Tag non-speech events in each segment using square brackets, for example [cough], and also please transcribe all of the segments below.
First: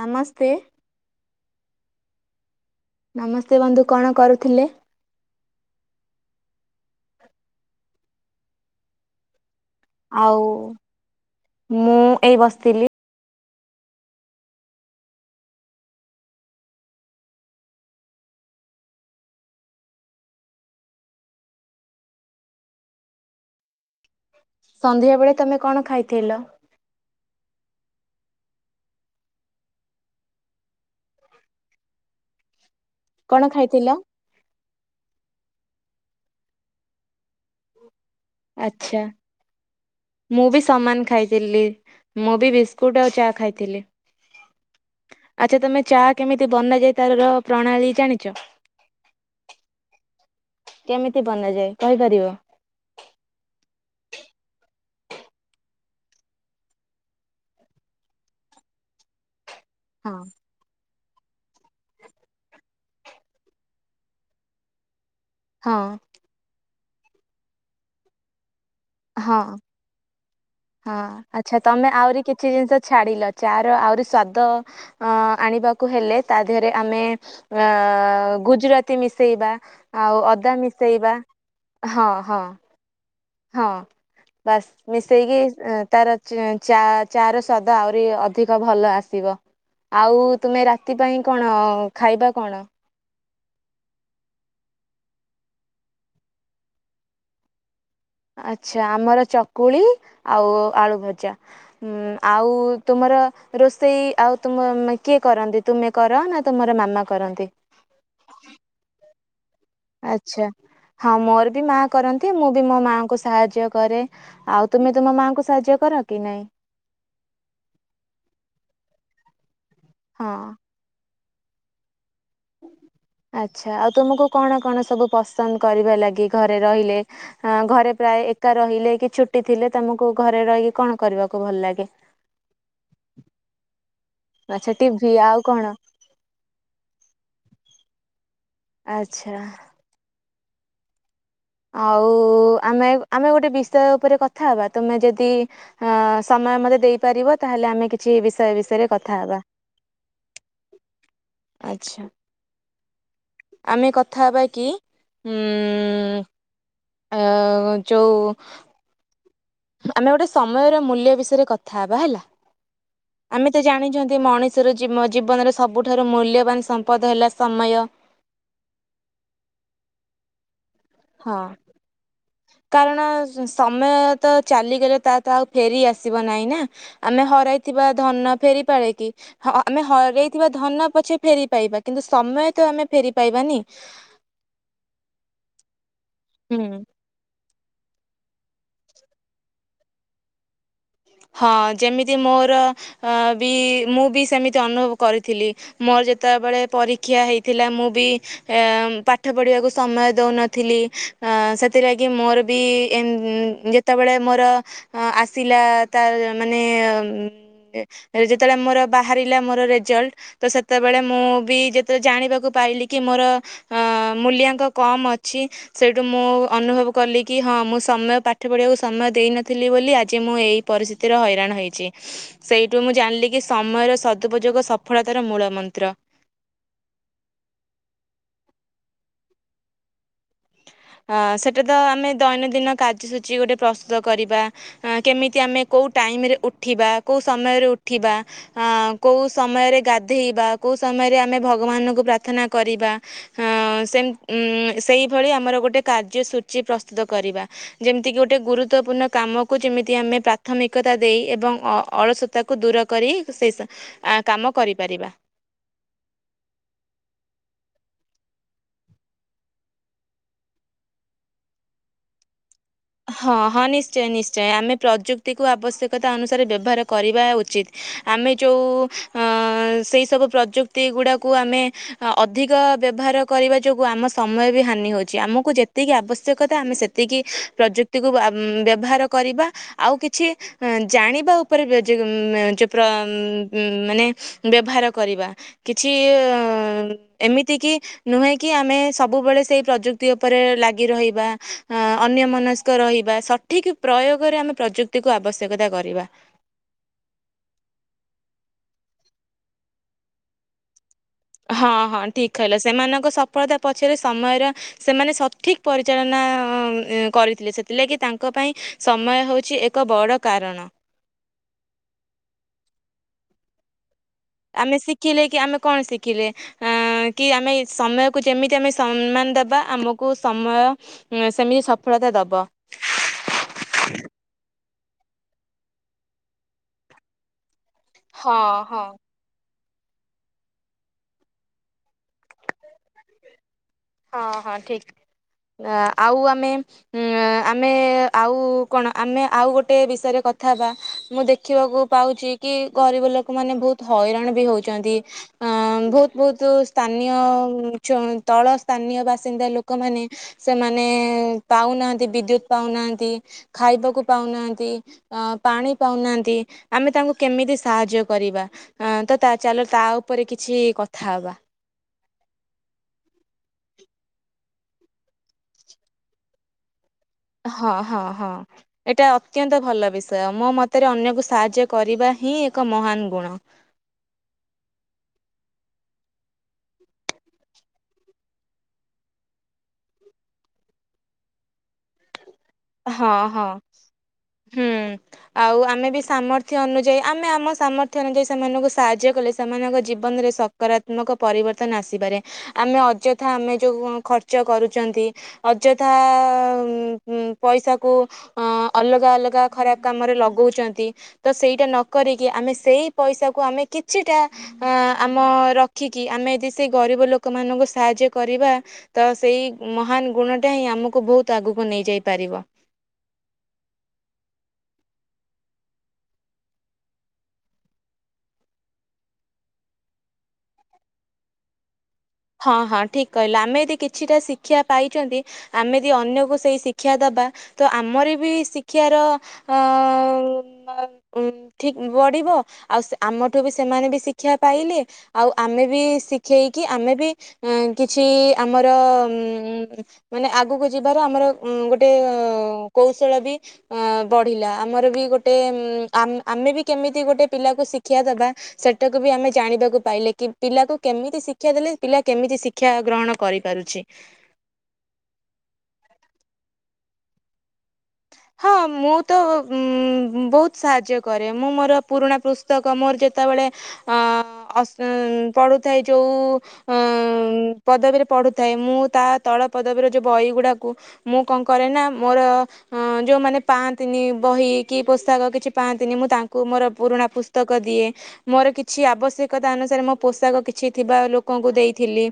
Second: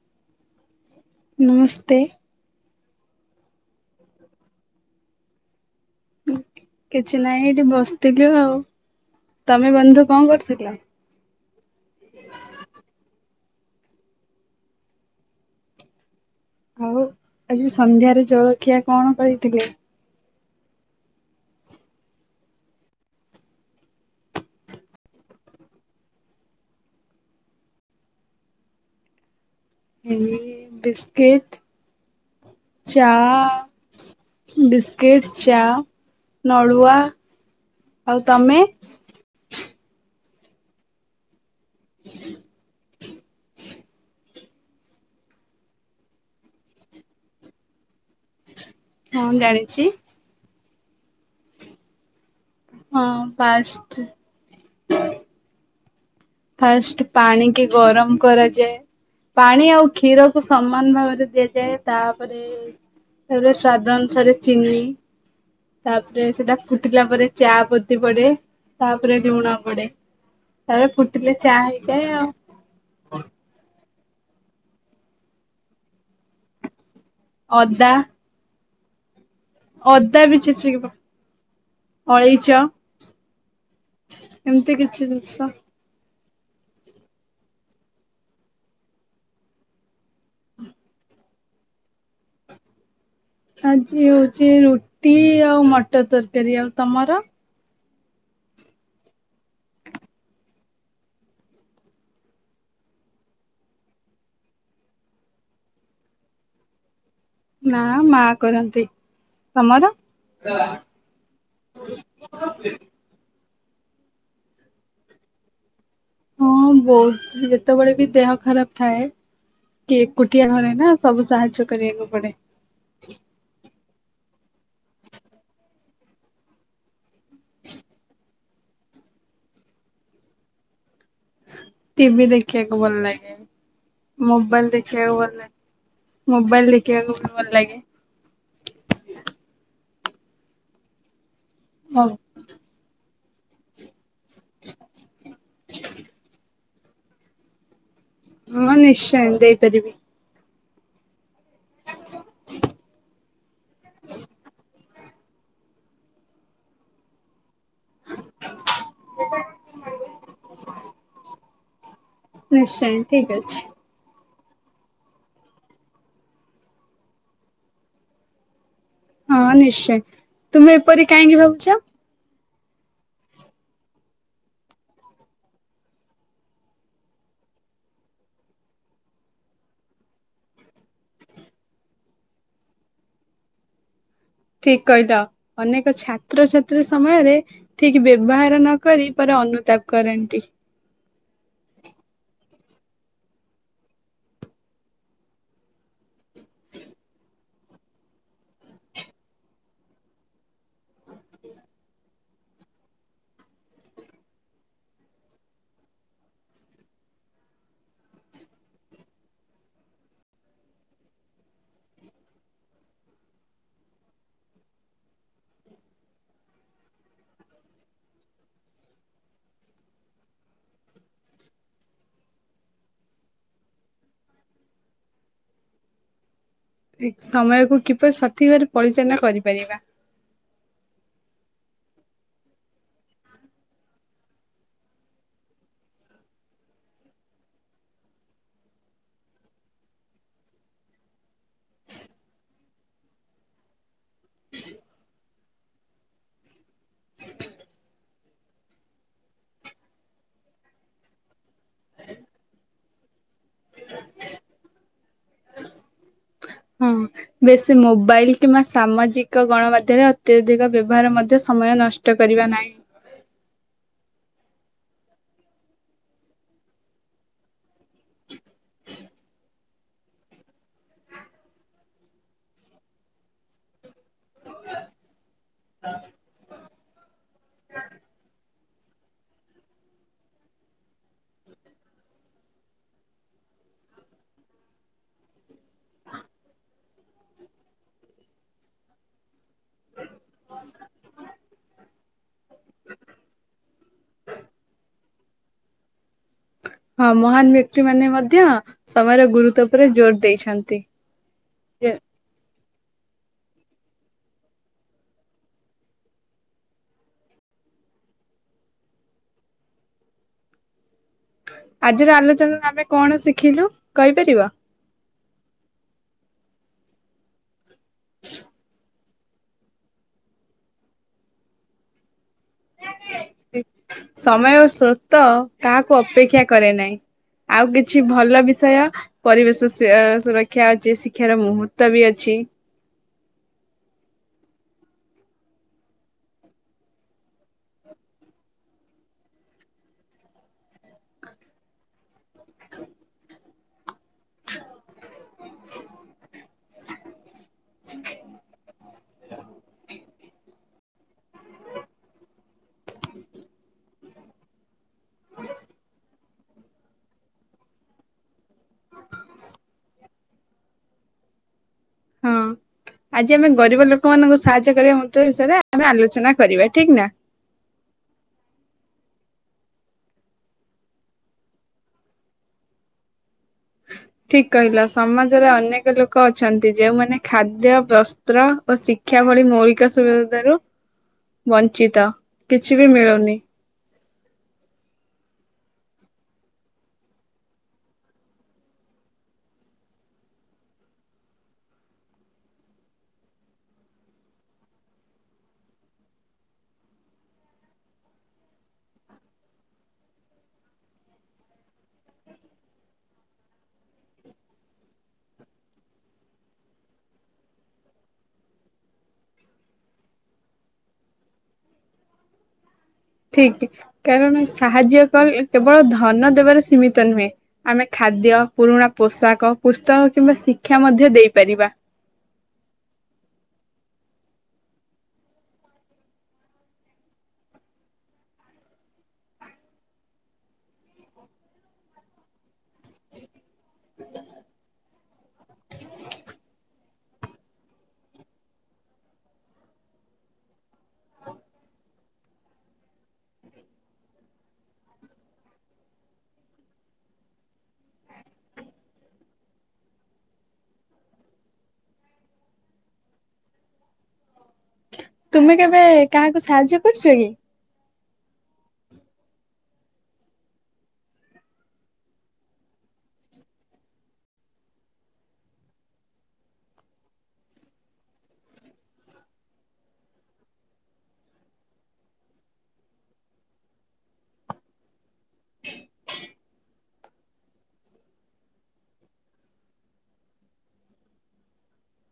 ନମସ୍ତେ। ନମସ୍ତେ। ନମସ୍ତେ ବନ୍ଧୁ କଣ କରୁଥିଲେ? କିଛି ନାହିଁ ଏଇଠି ବସିଥିଲୁ ଆଉ। ତମେ ବନ୍ଧୁ କଁ ଆଉ କରୁଥିଲ? ମୁଁ ଏଇ ବସିଥିଲି। ଆଉ ଆଜି ସନ୍ଧ୍ୟାରେ ଜଳଖିଆ କଣ କରିଥିଲେ? ସନ୍ଧ୍ୟା ବେଳେ ତମେ କଣ ଖାଇଥିଲ? ଏଇ ବିସ୍କିଟ ଚା କଣ ଖାଇଥିଲ? ବିସ୍କିଟ୍ ଚା ନଡୁଆ ଆଉ ତମେ ଆଛା ମୁଁ ବି ସମାନ ଖାଇଥିଲି। ମୁଁ ବି ବିସ୍କୁଟ ଆଉ ଚା ଖାଇଥିଲି। ଆଛା ତମେ ଚା କେମିତି ବନା ଯାଏ ତାର ପ୍ରଣାଳୀ ଜାଣିଚ? ହଁ ମୁଁ ଜାଣିଚି। କେମିତି ବନାଯାଏ କହିପାରିବ? ହଁ ପାଷ୍ଟ ଫାଷ୍ଟ ପାଣିିକି ଗରମ କରାଯାଏ ପାଣି ଆଉ ହଁ କ୍ଷୀରକୁ ସମାନ ଭାବରେ ଦିଆଯାଏ ତାପରେ ତାପରେ ସ୍ଵାଦ ଅନୁସାରେ ଚିନି ହଁ ତାପରେ ସେଟା ଫୁଟିଲା ପରେ ଚା ପତି ପଡେ ତାପରେ ଲୁଣ ପଡେ ତାପରେ ଫୁ ଆଛା ତମେ ଆଉରି କି ଚିରିତ ଛାଡ଼ିଲ ଚାର ଆହୁରି ସ୍ୱାଦ ଅଁ ଆଣିବାକୁ ହେଲେ ତା ଦେହରେ ଆମେ ଅଦା ଆଉ ଗୁଜୁରାତି ମିଶେଇବା ଆଉ ବି ଅଦା ଛେଚିକି ମିଶେଇବା ହଁ ହଁ। ଅଳେଇଚ ହଁ ବାସ୍ ଏମିତି କିଛି ଜିନିଷ। ମିଶେଇକି ଅଁ ତାର ଚା ଚା ର ସ୍ୱାଦ ଆଉରି ଅଧିକ ଭଲ ଆସିବ। ଆଉ ତୁମେ ରାତି ପାଇଁ କଣ ଖାଇବା କଣ? ଆଜି ହୋଉଚି ରୁଟି ଆଉ ମଟର ତରକାରୀ। ଆଉ ତମର? ଆଛା ଆମର ଚକୁଳି ଆଉ ଆଳୁ ଭଜା। ଉଁ ଆଉ ତୁମର ରୋଷେଇ ଆଉ ତୁମ କିଏ କରନ୍ତି? ତୁମେ କର ନା ତୁମର ମାମା କରନ୍ତି? ନା ମା କରନ୍ତି। ତମର? ଆଛା ହଁ ମୋର ବି ମା କରନ୍ତି ମୁଁ ବି ମୋ ମାଆଙ୍କୁ ସାହାଯ୍ୟ କରେ ଆଉ ତୁମେ ତୁମ ମାଙ୍କୁ ସାହାଯ୍ୟ କର କି ନାଇଁ? ହଁ ବଉ ଯେତେବେଳେ ବି ଦେହ ଖରାପ ଥାଏ କେ ହଁ। ଏକୁଟିଆ ଘରେ ନା ସବୁ ସାହାଯ୍ୟ କରିବାକୁ ପଡେ। ଆଛା ଆଉ ତୁମକୁ କଣ କଣ ସବୁ ପସନ୍ଦ କରିବା ଲାଗି ଘରେ ରହିଲେ? ଆ ଘରେ ପ୍ରାୟ ଏକା ରହିଲେ କି ଛୁଟି ଥିଲେ ତମକୁ ଘରେ ରହିକି କଣ କରିବାକୁ ଭଲ ଲାଗେ? ଟି ଭି ଦେଖିବାକୁ ଭଲ ଲାଗେ ଆଚ୍ଛା ମୋବାଇଲ ଟିଭି ଦେଖିବାକୁ ଆଉ ଭଲ ଲା କଣ ମୋବାଇଲ ଦେଖିବାକୁ ବି ଭଲ ଲାଗେ। ଆଛା। ଆଉ ଆମେ ଆମେ ଗୋଟେ ବିଷୟ ଉପରେ କ କଥା ହବା ତୁମେ ଯଦି ଅ ସମୟ ମତେ ଦେଇପାରିବ ତାହେଲେ ଆମେ କି ଛି ବିଷୟ ହଁ ବିଷୟରେ କଥା ନିଶ୍ଚୟ ହେବା ଦେଇପାରିବି ଆଛା। ଆମେ କଥା ହେବା କି ଉମ୍ ଆ ଯୋଉ [inaudible] ଆମେ ଗୋଟେ ସମୟର ମୂଲ୍ୟ ବିଷୟରେ କଥା ହବା ହେଲା। ନିଶ୍ଚୟ ଠିକ ଆମେ ଅଛି ତ ଜାଣିଚନ୍ତି ମଣି ଷର ଜୀମ ଜୀବନର ସବୁଠାରୁ ମୂଲ୍ୟବାନ ସମ୍ପଦ ହେଲା ସମୟ। ହଁ, ନିଶ୍ଚୟ ତୁମେ ଏପରି ହଁ କାହିଁକି ଭାବୁଛ। କାରଣ ସମୟ ତ ଚାଲିଗଲେ, ତା ତ ଆଉ ଫେରି ଆସିବ ନାଇଁ ନା। ଆମେ ହରାଇଥିବା ଧନ ଫେରି ପାଳେ କି? ହଁ, ଆମେ ହରେଇଥିବା ଧନ ପଛେ ଫେରି ପାଇବା। କିନ୍ତୁ, ସମୟ ତ ଆମେ ଫେରି ପାଇବାନି। ଠିକ୍ କହିଲ। ଅନେକ ହୁଁ। ଛାତ୍ରଛାତ୍ରୀ ସ ସମୟରେ ଠିକ୍ ବ୍ୟବହାର ନ କରି ପରେ ଅନୁତାପ କରନ୍ତି। ହଁ, ଯେମିତି ମୋର ବି, ମୁଁ ବି ସେମିତି ଅନୁଭବ କରିଥିଲି। ମୋର ଯେତେବେଳେ ପରୀକ୍ଷା ହେଇଥିଲା, ମୁଁ ବି ଏଁ ପାଠ ପଢିବାକୁ ସମୟ ଦଉନଥିଲି। ଆଁ ସେଥିଲାଗି ମୋର ବି ଏନ୍ ଯେତେବେଳେ ମୋର ଆସିଲା, ତାର୍ ମାନେ ଉମ୍ ଯେତେବେଳେ ମୋର ବାହାରିଲା ମୋର ରେଜଲ୍ଟ ତ ସେତେବେଳେ ମୁଁ ବି ଯେତେବେଳେ ଜାଣିବାକୁ ପାଇଲିି କି ମୋର ଅଁ ମୂଲ୍ୟାଙ୍କ କମ୍ ଅଛି। ସେଇଠୁ ମୁଁ ଅନୁଭବ କଲି କି, ହଁ ମୁଁ ସମୟ ପାଠ ପଢିବାକୁ ସମୟ ଦେଇନଥିଲି ବୋଲି, ଆଜି ମୁଁ ଏଇ ପରିସ୍ଥିତିର ହଇରାଣ ହେଇଚି। ସେଇଠୁ ମୁଁ ଜାଣିଲି କି, ସମୟର ସଦୁପଯୋଗ ସଫଳତାର ମୂଳ ମନ୍ତ୍ର। ସମୟକୁୁ କିପରି ସଠିକ୍ ଭାବରେ ପଳିଚାଳନା କରିପାରିବା। ହଁ, ସେଟା ତ ଆମେ ଦୈନନ୍ଦିନ କାର୍ଯ୍ୟସୂଚୀ ଗୋଟେ ପ୍ରସ୍ତୁତ କରିବା। କେମିତି ଆମେ କୋଉ ଟାଇମ୍ ରେ ଉଠିବା? କୋଉ ସମୟରେ ଉଠିବାଁ? ଅଁ କୋଉ ସମୟରେ ଗାଧେଇବା? କୋଉ ସମୟରେ ଆମେ ଭଗବାନଙ୍କୁ ପ୍ରାର୍ଥନା କରିବା? ହଁ, ସେମ୍ ସେଇଭଳି ଆମର ଗୋଟେ କାର୍ଯ୍ୟସୂଚୀ ପ୍ରସ୍ତୁତ କରିବା। ଯେମିତିକି ଗୋଟେ ଗୁରୁତ୍ବପୂର୍ଣ୍ଣ କାମକୁ ଯେମିତି, ଆମେ ପ୍ରାଥମିକତା ଦେଇ ଏବଂ ଅ-ଅଳସ ତାକୁ ଦୂର କରି ସେଇ ସ କାମ କରିପାରିବା ହୁଁ। ବେଶୀ ମୋବାଇଲ୍ କିମ୍ବା ସାମାଜିକ ଗଣମାଧ୍ୟମରେ ଅତ୍ୟଧିକ ବ୍ୟବହାର ମଧ୍ୟ ସମୟ ନଷ୍ଟ କରିବା ନାହିଁ। ହଁ, ହଁ, ନିଶ୍ଚୟ ନିଶ୍ଚୟ ଆମେ ପ୍ରଯୁକ୍ତିକୁ ଆବଶ୍ୟକତା ଅନୁସାରେ ବ୍ୟବହାର କରିବା ଉଚିତ୍। ଆମେ ଯୋଉ ଅଁ ସେଇ ସବୁ ପ୍ରଯୁକ୍ତି ଗୁଡାକୁ ଆମେ ଅଧିକ ବ୍ୟବହାର କରିବା ଯୋଗୁଁ, ଆମ ସମୟ ବି ହାନି ହଉଛି। ଆମକୁ ଯେତିକି ଆବଶ୍ୟକତା ଆମେ ସେତ୍ ତିକି ପ୍ରଯୁକ୍ତିକୁ ଆ ବ୍ୟବହାର କରିବା। ଆଉ, କିଛି ଜାଣିବା ଉପରେ ବି ଯି ଯିପ୍ର ମାନେ ବ୍ୟବହାର କରିବା। କିଛି ଅଁ-ଅ ଏମିତି କି ନୁହେଁ, କି ଆମେ ସବୁବେଳେ ସେଇ ପ୍ରଯୁକ୍ତି ଉପରେ ଲାଗି ରହିବା। ଅଁ ଅନ୍ୟ ମନ ବା ସଠିକ୍ ପ୍ରୟୋଗରେ ଆମେ ପ୍ରଯୁକ୍ତିକୁ ଆବଶ୍ୟକତା କରିବା। ହଁ, ମହାନ ବ୍ୟକ୍ତି ମାନେ ମଧ୍ୟ, ସମୟର ଗୁରୁତ୍ୱ ଉପରେ ଜୋର୍ ଦେଇଛନ୍ତି। ହଁ, ହଁ, ଠିକ୍ କହିଲ। ସେମାନଙ୍କ ସଫଳତା ପଛରେ ସମୟର ସେମାନେ ସଠିକ୍ ପରିଚାଳନା ଅଁ କରିଥିଲେ। ସେଥିଲାଗି ତାଙ୍କ ପାଇଁ ସମୟ ହେଉଛି, ଏକ ବଡ଼ କାରଣ। ଆଜିର ଆଲୋଚନାରେ ଆମେ କଣ ଶିଖିଲୁ, କହିପାରିବ? ଆମେ ଶିଖିଲେ କି, ଆମେ କଣ ଶିଖିଲେ? ଅଁ କି ଆମେ ସମୟକୁ ଯେମିତି ଆମେ ସମ୍ମାନ ଦବା, ଆମକୁ ସମୟ ଉଁ, ସେମିତି ସଫଳତା ଦବ। ସମୟ ଓ ସ୍ରୋତ କାହାକୁ ଅପେକ୍ଷା କରେ ନାହିଁ। ଆଉ କିଛି ହଁ ଭଲ ବିଷୟ ହଁ ପରିବେଶ ସୁରକ୍ଷା ଅଛି ଶିକ୍ଷାର ମୁହୂତ୍ତ ବି ଅଛି। ହଁ ହଁ ଠିକ ଆଉ ଆମେ ହଁ ଆମେ ଆଉ କଣ ଆମେ ଆଉ ଗୋଟେ ବିଷୟରେ କଥା ହେବା, ମୁଁ ଦେଖ ଦେଖିବାକୁ ପାଉଛି କି ଗରିବ ଲୋକମାନୋନେ ବହୁତ ହଇରାଣ ବି ହଉଛନ୍ତି। ଅ ବହୁତ ବହୁତ ସ୍ଥାନୀୟ ତଳ। ସ୍ଥାନୀୟ ବାସିନ୍ଦା ଲୋକମାନୋନ ସେମାନେ ପାଉନାହାନ୍ତି ବିଦ୍ୟୁତ ପାଉନାହାନ୍ତି। ଖାଇବାକୁ ପାଉନାହାନ୍ତି। ଅ ପାଣି ପାଉନାହାନ୍ତି ଆମେ ତାଙ୍କୁ କେମିତି ସାହାଯ୍ୟ କରିବା? ଅ ତ ତା ଚାଲ ତା ଉପରେ କିଛି କଥା ହବା। ହଁ। ଆଜି ଆମେ ଗରିବ ଲୋକମାନଙ୍କୁ ସାହାଯ୍ୟ କରିବା ମୃତ୍ତ ବିଷୟରେ ଆମେ ଆଲୋଚନା କରିବା ହେଲା। ହଁ ହଁ ହଁ। ଏଇଟା ଅତ୍ୟନ୍ତ ଭଲ ବିଷୟ ମୋ ମତରେ ଅନ୍ୟକୁ ସାହାଯ୍ୟ କରିବା ହିଁ ଏକ ମହାନ ଗୁଣ। [inaudible] ଠିକ କହିଲ ସମାଜରେ ଅନେକ ଲୋକ ଅଛନ୍ତି ଯେଉଁମାନେ ଖାଦ୍ୟ ବସ୍ତ୍ର ଓ ଶିକ୍ଷା। ଶିକ୍ଷା ଭଳି ମୌଳିକ ସୁବିଧାରୁ ବଞ୍ଚିତ। କିଛି ବି ହଁ ମିଳୁନି। ହଁ ହୁଁ। ଆଉ ଆମେ ବି ସାମର୍ଥ୍ୟ ଅନୁଯାୟୀ ଆମେ ଆମ ସାମର୍ଥ୍ୟ ଅନୁଯାୟୀ ସେମାନଙ୍କୁ ସାହାଯ୍ୟ କଲେ ସେମାନଙ୍କ ଜୀବନରେ ସଫଳ। ସକାରାତ୍ମକ ପରିବର୍ତ୍ତନ ଆସିପାରେ ଆମେ ଅଯଥା ଆମେ ଯୋଉ ଖର୍ଚ୍ଚ କରୁଛନ୍ତି। ଅଯଥା। ପଇସା କୁ ଅଲଗା ଅଲଗା ଖରାପ କାମରେ ଲଗଉଛନ୍ତି। ତ ସେଇଟା ନକରିକି ଆମେ ସେଇ ପଇସାକୁ ଆମେ କିଛିଟା। ଆ ଆମ ରଖିକି ଆମେ ସେଇ ଗରିବ ଲୋକମାନାନଙ୍କୁ ସାହାଯ୍ୟ କରିବା। ତ ସେଇ ମହାନ ଗୁଣ ଟା ହିଁ ଆମକୁ ବହୁତ ଆଗକୁ ନେଇ ଯାଇ ପାରିବ। ଠିକ୍ ଠିକ୍ କାରଣ ସାହାଯ୍ୟ କଲେ କେବଳ ଧନ ଦେବାରେ ସୀମିତ ନୁହେଁ। ଆମେ ଖାଦ୍ୟ ପୁରୁଣା ପୋଷାକ ପୁସ୍ତକ କିମ୍ବା ଶିକ୍ଷା ମଧ୍ୟ ଦେଇପାରିବା। ହଁ ହଁ ଠିକ୍ କହିଲ ଆମେ ଯଦି କିଛିଟା ଶିକ୍ଷା ପାଇଛନ୍ତି। ଆମେ ଯଦି ଅନ୍ୟକୁ ସେଇ ଶିକ୍ଷା ଦେବା ତ ଆମର ବି ଶିକ୍ଷାର। ଠିକ୍ [unintelligible] ବଢ଼ିବ। ଆଉ ଆମଠୁ ବି ସେମାନେ ବି ଶିକ୍ଷା ପାଇଲେ ଆଉ ଆମେ ବି ଶିଖେଇକି ଆମେ ବି। କିଛି ଆମର ମାନେ ଆଗକୁ ଯିବାର ଆମର ଗୋଟେ କୌଶଳ ବି। ବଢିଲା ଆମର ବି ଗୋଟେ ଆମେ ବି କେମିତି ଗୋଟେ ପିଲାକୁ ଶିକ୍ଷା ଦେବା। ସେଟାକୁ ବି ଆମେ ଜାଣିବାକୁ ପାଇଲେ କି ପିଲାକୁ କେମିତି ଶିକ୍ଷା ଦେଲେ। ପିଲା କେମିତି ଶିକ୍ଷା ଗ୍ରହଣ କରିପାରୁଛି? ତୁମେ କେବେ କାହାକୁ ସାହାଯ୍ୟ କରିଛ କି? ହଁ ମୁଁ ତ ବହୁତ ସାହାଯ୍ୟ କରେ ମୁଁ ମୋର ପୁରୁଣା ପୁସ୍ତକ ମୋର ଯେତେବେଳେ ପଢ଼ୁଥାଏ ଯୋଉ ପଦବୀରେ ପଢ଼ୁଥାଏ ମୁଁ ତା ତଳ ପଦବୀର ଯୋଉ ବହି ଗୁଡାକୁ ମୁଁ କଣ କରେ ନା ମୋର ହଁ ଯେଉଁମାନେ ପାଆନ୍ତିନି ବହି କି ପୋଷାକ କିଛି ପାଆନ୍ତିନି ମୁଁ ତାଙ୍କୁ ମୋର ପୁରୁଣା ପୁସ୍ତକ ଦିଏ। ମୋର କିଛି ଆବଶ୍ୟକତା ଅନୁସାରେ ମୋ ପୋଷାକ କିଛି ଥିବା ଲୋକଙ୍କୁ ଦେଇଥିଲି।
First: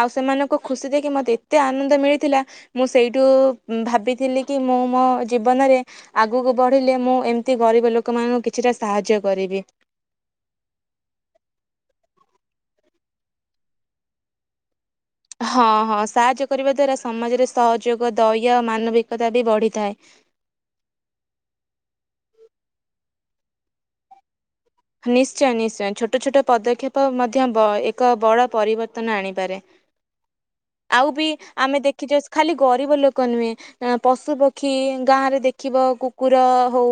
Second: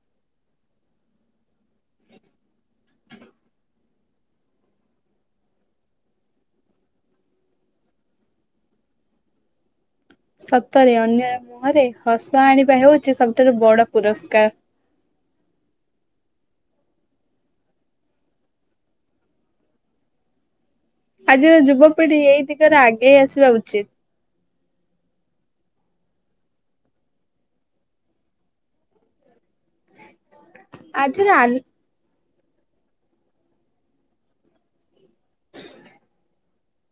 ଆଉ ସେମାନଙ୍କୁ ଖୁସି ଦେଖି ମତେ ଏତେ ଆନନ୍ଦ ମିଳିଥିଲା। ମୁଁ ସେଇଠୁ ଭାବିଥିଲି କି ମୁଁ ମୋ ଜୀବନରେ ଆଗକୁ ବଢ଼ିଲେ ମୁଁ ଏମିତି ଗରିବ ଲୋକମାନଙ୍କୁ କିଛିଟା ସାହାଯ୍ୟ କରିବି। ସତରେ ଅନ୍ୟର ମୁହଁରେ ହସ ଆଣିବା ହେଉଛି ସବୁଠାରୁ ବଡ ପୁରସ୍କାର। ହଁ ହଁ ସାହାଯ୍ୟ କରିବା ଦ୍ଵାରା ସମାଜରେ ସହଯୋଗ ଦୟା ଓ ମାନବିକତା ବି ବଢ଼ିଥାଏ। ଆଜିର ଯୁବପିଢ଼ି ଏଇ ଦିଗରେ ଆଗେଇ ଆସିବା ଉଚିତ୍। ନିଶ୍ଚୟ ନିଶ୍ଚୟ ଛୋଟ ଛୋଟ ପଦକ୍ଷେପ ମଧ୍ୟ ବ ଏକ ବଡ ପରିବର୍ତ୍ତନ ଆଣିପାରେ। ଆଉ ବି ଆଜିର ଆଲ୍ ଆମେ ଦେଖିଛେ ଖାଲି ଗରିବ ଲୋକ ନୁହେଁ ପଶୁ ପକ୍ଷୀ ଗାଁ ରେ ଦେଖିବ କୁକୁର ହଉ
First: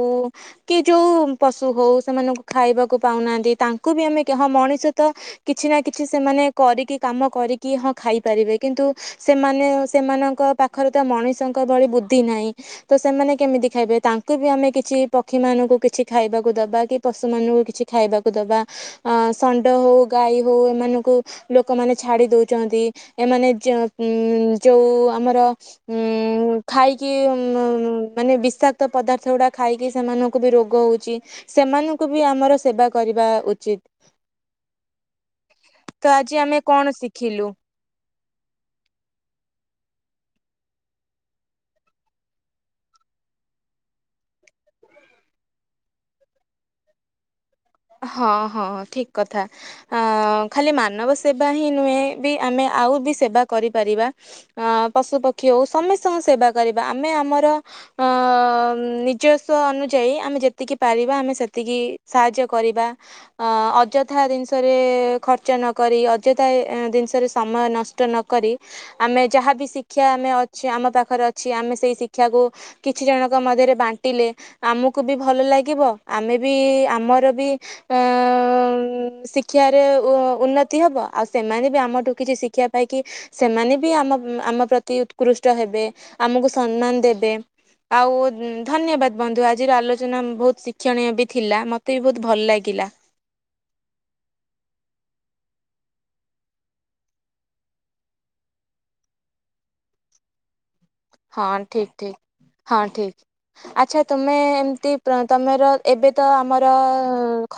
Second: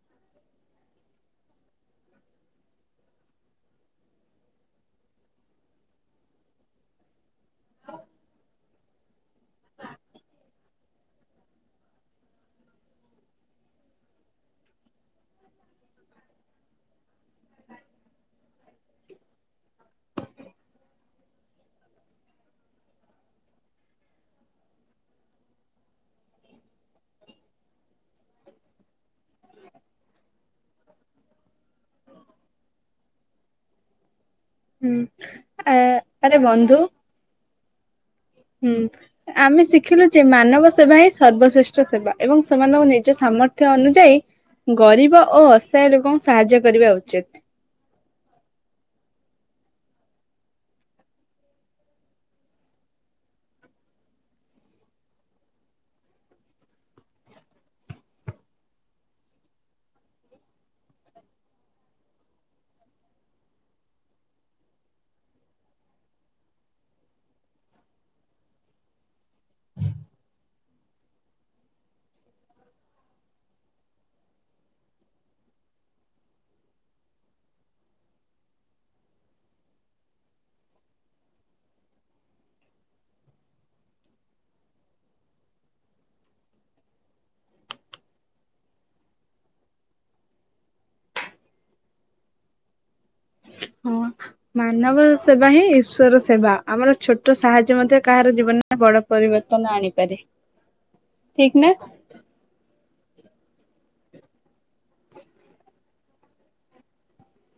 କି ଯୋଉ ପଶୁ ହଉ ସେମାନଙ୍କୁ ଖାଇବାକୁ ପାଉନାହାନ୍ତି ତାଙ୍କୁ ବି ଆମେ କିଏ ହଁ ମଣିଷ ତ କିଛି ନାଁ କିଛି ସେମାନେ କରିକି କାମ କରିକି ହଁ ଖାଇପାରିବେ। କିନ୍ତୁ ସେମାନେ ସେମାନଙ୍କ ପାଖରେ ତ ମଣିଷଙ୍କ ଭଳି ବୁଦ୍ଧି ନାହିଁ। ତ ସେମାନେ କେମିତି ଖାଇବେ ତାଙ୍କୁ ବି ଆମେ କିଛି ପକ୍ଷୀ ମାନଙ୍କୁ କିଛି ଖାଇବାକୁ ଦବା କି ପଶୁ ମାନଙ୍କୁ କିଛି ଖାଇବାକୁ ଦବା। ଆ ଷଣ୍ଡ ହଉ ଗାଈ ହଉ ଏମାନଙ୍କୁ ଲୋକମାନେ ଛାଡ଼ି ଦଉଛନ୍ତି। ଏମାନେ ଯୋ ଯୋଉ ଆମର ଉଁ ଖାଇକି ଉଁ ମାନେ ବିଶା କ୍ତ ପଦାର୍ଥ ଗୁଡା ଖାଇକି ସେମାନଙ୍କୁ ବି ରୋଗ ହଉଛି। ସେମାନଙ୍କୁ ବି ଆମର ସେବା କରିବା ଉଚିତ୍। ହୁଁ ଆ ତ ଆଜି ଆରେ ଆମେ ବନ୍ଧୁ କଣ ଶିଖିଲୁ? ହୁଁ। ଆମେ ଶିଖିଲୁ ଯେ ମାନବ ସେବା ହିଁ ସର୍ବଶ୍ରେଷ୍ଠ ସେବା ଏବଂ ସେମାନଙ୍କ ନିଜ ସାମର୍ଥ୍ୟ ଅନୁଯାୟୀ ଗରିବ ଓ ଅସହାୟ ଲୋକଙ୍କୁ ସାହାଯ୍ୟ କରିବା ଉଚିତ୍। ହଁ ହଁ ଠିକ୍ କଥା। ଆ ଖାଲି ମାନବ ସେବା ହିଁ ନୁହେଁ ବି ଆମେ ଆଉ ବି ସେବା କରିପାରିବା। ହଁ ପଶୁ ପକ୍ଷୀ ହଉ ସମସ୍ତଙ୍କ ସେବା କରିବା ଆମେ ଆମର ଅ ନିଜସ୍ଵ ଅନୁଯାୟୀ ଆମେ ଯେତିକି ପାରିବା ଆମେ ସେତିକି ସାହାଯ୍ୟ କରିବା। ଅ ଅଯଥା ଜିନିଷରେ ଖର୍ଚ୍ଚ ନକରି ଅଯଥା ଏ ଜିନିଷରେ ସମୟ ନଷ ଷ୍ଟ ନକରି ଆମେ ଯାହା ବିି ଶିକ୍ଷା ଆମେ ଅଛେ ଆମ ପାଖରେ ଅଛି ଆମେ ସେଇ ଶିକ୍ଷାକୁ କିଛି ଜଣଙ୍କ ମଧ୍ୟରେ ବାଣ୍ଟିଲେ ଆମକୁ ବି ଭଲ ଲାଗିବ ଆମେ ବି ଆମର ବି ଅ ଶିକ୍ଷାରେ ଉ ଉନ୍ନତି ହେବ ଆଉ ସେମାନେ ବି ଆମଠୁ କିଛି ଶିକ୍ଷା ପାଇକି ସେମାନେ ବି ଆମ ଆମ ପ୍ରତି ଉତ୍କୃଷ୍ଟ ହେବେ ଆମକୁ ସମ୍ମାନ ଦେବେ। ଆଉ ଧନ୍ୟବାଦ୍ ବନ୍ଧୁ ଆଜିର ଆଲୋଚନା ବହୁତ ଶିକ୍ଷଣୀୟ ବି ଥିଲା ମତେ ବି ବହୁତ ଭଲ ଲାଗିଲା। ହୁଁ। ମାନବ ସେବା ହିଁ ଈଶ୍ଵର ସେବା ଆମର ଛୋଟ ସାହାଯ୍ୟ ମଧ୍ୟ କାହାର ଜୀବନ ରେ ବଡ ପରିବର୍ତ୍ତନ ଆଣିପାରେ। ହଁ ଠିକ ନା ଠିକ୍ ଠିକ୍ ହଁ ଠିକ୍। ଆଚ୍ଛା ତମେ ଏମିତି ପ୍ର ତମର ଏବେ ତ ଆମର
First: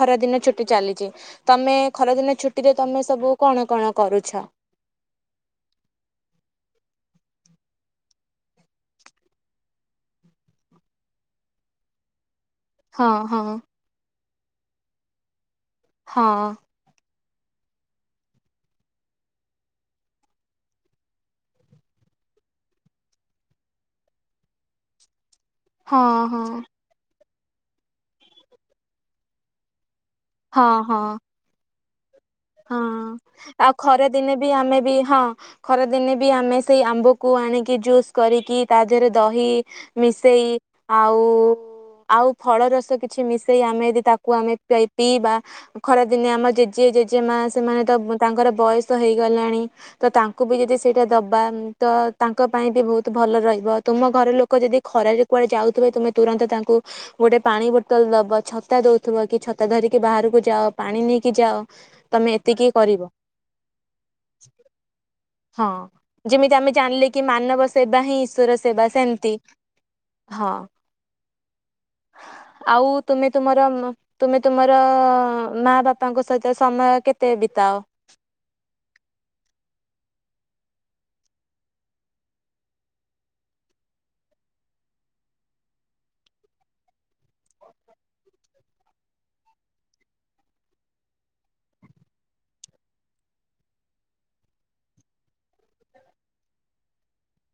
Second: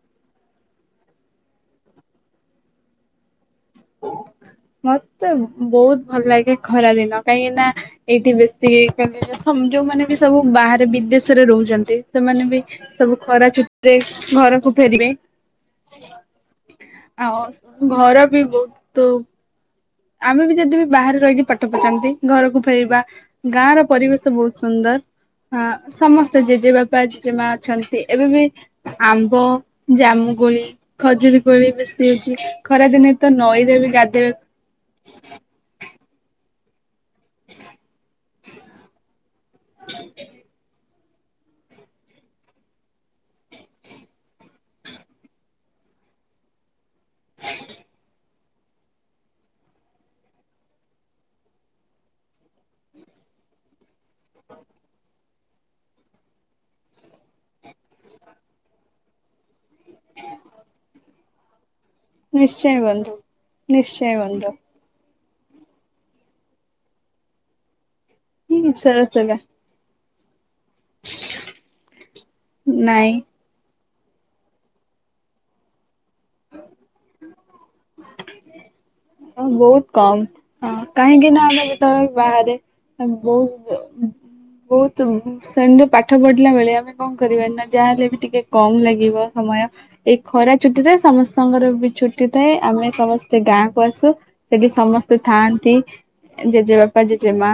ଖରାଦିନ ଛୁଟି ଚାଲିଛି। ତମେ ଖରାଦିନ ଛୁଟିରେ ତମେ ସବୁ କଣ କଣ କରୁଛ? ମତେ ବହୁତ ଭଲ ଲାଗେ ଖରା ଦିନ କାହିଁକି ନା ଏଇଠି ବେଶୀ କହିଲେ ସମ ଯୋଉମାନେ ବି ସବୁ ବାହାରେ ବିଦେଶରେ ରହୁଛନ୍ତି ସେମାନେ ବି ହଁ ସବୁ ହଁ ଖରା ଛୁଟି ରେ ଘରକୁ ଫେରିବେ। ହଁ। ଆଉ ଘର ବି ବହୁତ ଆମେ ବି ଯଦି ବି ବାହାରେ ରହିକି ପାଠ ପଢଛନ୍ତି ଘରକୁ ଫେରିବା, ଗାଁ ର ପରିବେଶ ବହୁତ ସୁନ୍ଦର। ହଁ ସମସ୍ତେ ଜେଜେ ବା ପା ଜେଜେମା ଅଛନ୍ତି, ଏବେ ବି ଆମ୍ବ, ଜାମୁକୋଳି ହଁ ହଁ ଖଜୁରୀ କୋଳି ବେଶି ଅଛି ଖରାଦିନେ ତ ନଈରେ ବି ଗାଧେଇବାକୁ ତି ଆମେ ବି ହଁ। ଖରା ଦିନେ ବି ଆମେ ସେଇ ଆମ୍ବ କୁ ଆଣିକି ଜୁସ୍ କରିକି, ତା ଦେହରେ ଦହି ମିଶେଇ ଆଉ ଆଉ ଫଳରସ କିଛି ମିଶେଇ ଆମେ ଯଦି ତାକୁ ଆମେ ପା ପିଇବା। ଖରାଦିନେ ଆମର ଜେଜେ ଜେଜେ ମା ସେମାନେ ତ ତାଙ୍କର ବୟସ ହେଇଗଲାଣି। ତ ତାଙ୍କୁ ବି ଯଦି ସେଇଟା ଦବା ତ ତାଙ୍କ ପାଇଁ ବି ବହୁତ ଭଲ ରହିବ। ତୁମ ଘର ଲୋକ ଯଦି ଖରାରେ କୁଆଡେ ଯାଉଥିବେ ତୁମେ ତୁରନ୍ତ ତାଙ୍କୁ ଗୋଟେ ପାଣି ବୋତଲ ଦବ, ଛତା ଦଉଥିବ କି ଛତା ଧରିକି ବାହାରକୁ ଯାଅ ପାଣି ନେଇକି ଯାଅ। [unintelligible] ନିଶ୍ଚୟ କରିବ ବନ୍ଧୁ, ନିଶ୍ଚୟ ବନ୍ଧୁ। ହଁ ଯେମିତି ଆମେ ଜାଣିଲେ କି ମାନବ ସେବା ହିଁ ଈଶ୍ଵର ସେବା ଈଶ୍ୱର ସେମିତି। ସେବା ହଁ ଆଉ ନାଇଁ ତୁମେ ତୁମର ତୁମେ ତୁମର, ମା ବାପାଙ୍କ ସହିତ ସମୟ କେତେ ବିତାଅ। ହ ବହୁତ କମ, କାହିଁକି ନା ଆମେ ଯେତେବେଳେ ବାହାରେ ବହୁତ ବହୁତ ଶ୍ରେଣୀ ରେ ପାଠ ପଢିଲା ବେଳେ ଆମେ କଣ କରିବା ନା ଯାହାହେଲେ ବି ଟିକେ କମ ଲାଗିବ ସମୟ। ଏଇ ଖରା ଛୁଟିରେ ସମସ୍ତଙ୍କର ବି ଛୁଟି ଥାଏ, ଆମେ ସମସ୍ତେ ଗାଁ କୁ ଆସୁ ସେଠି ସମସ୍ତେ ଥାଆନ୍ତି ଜେଜେବାପା ଜେଜେ ମା।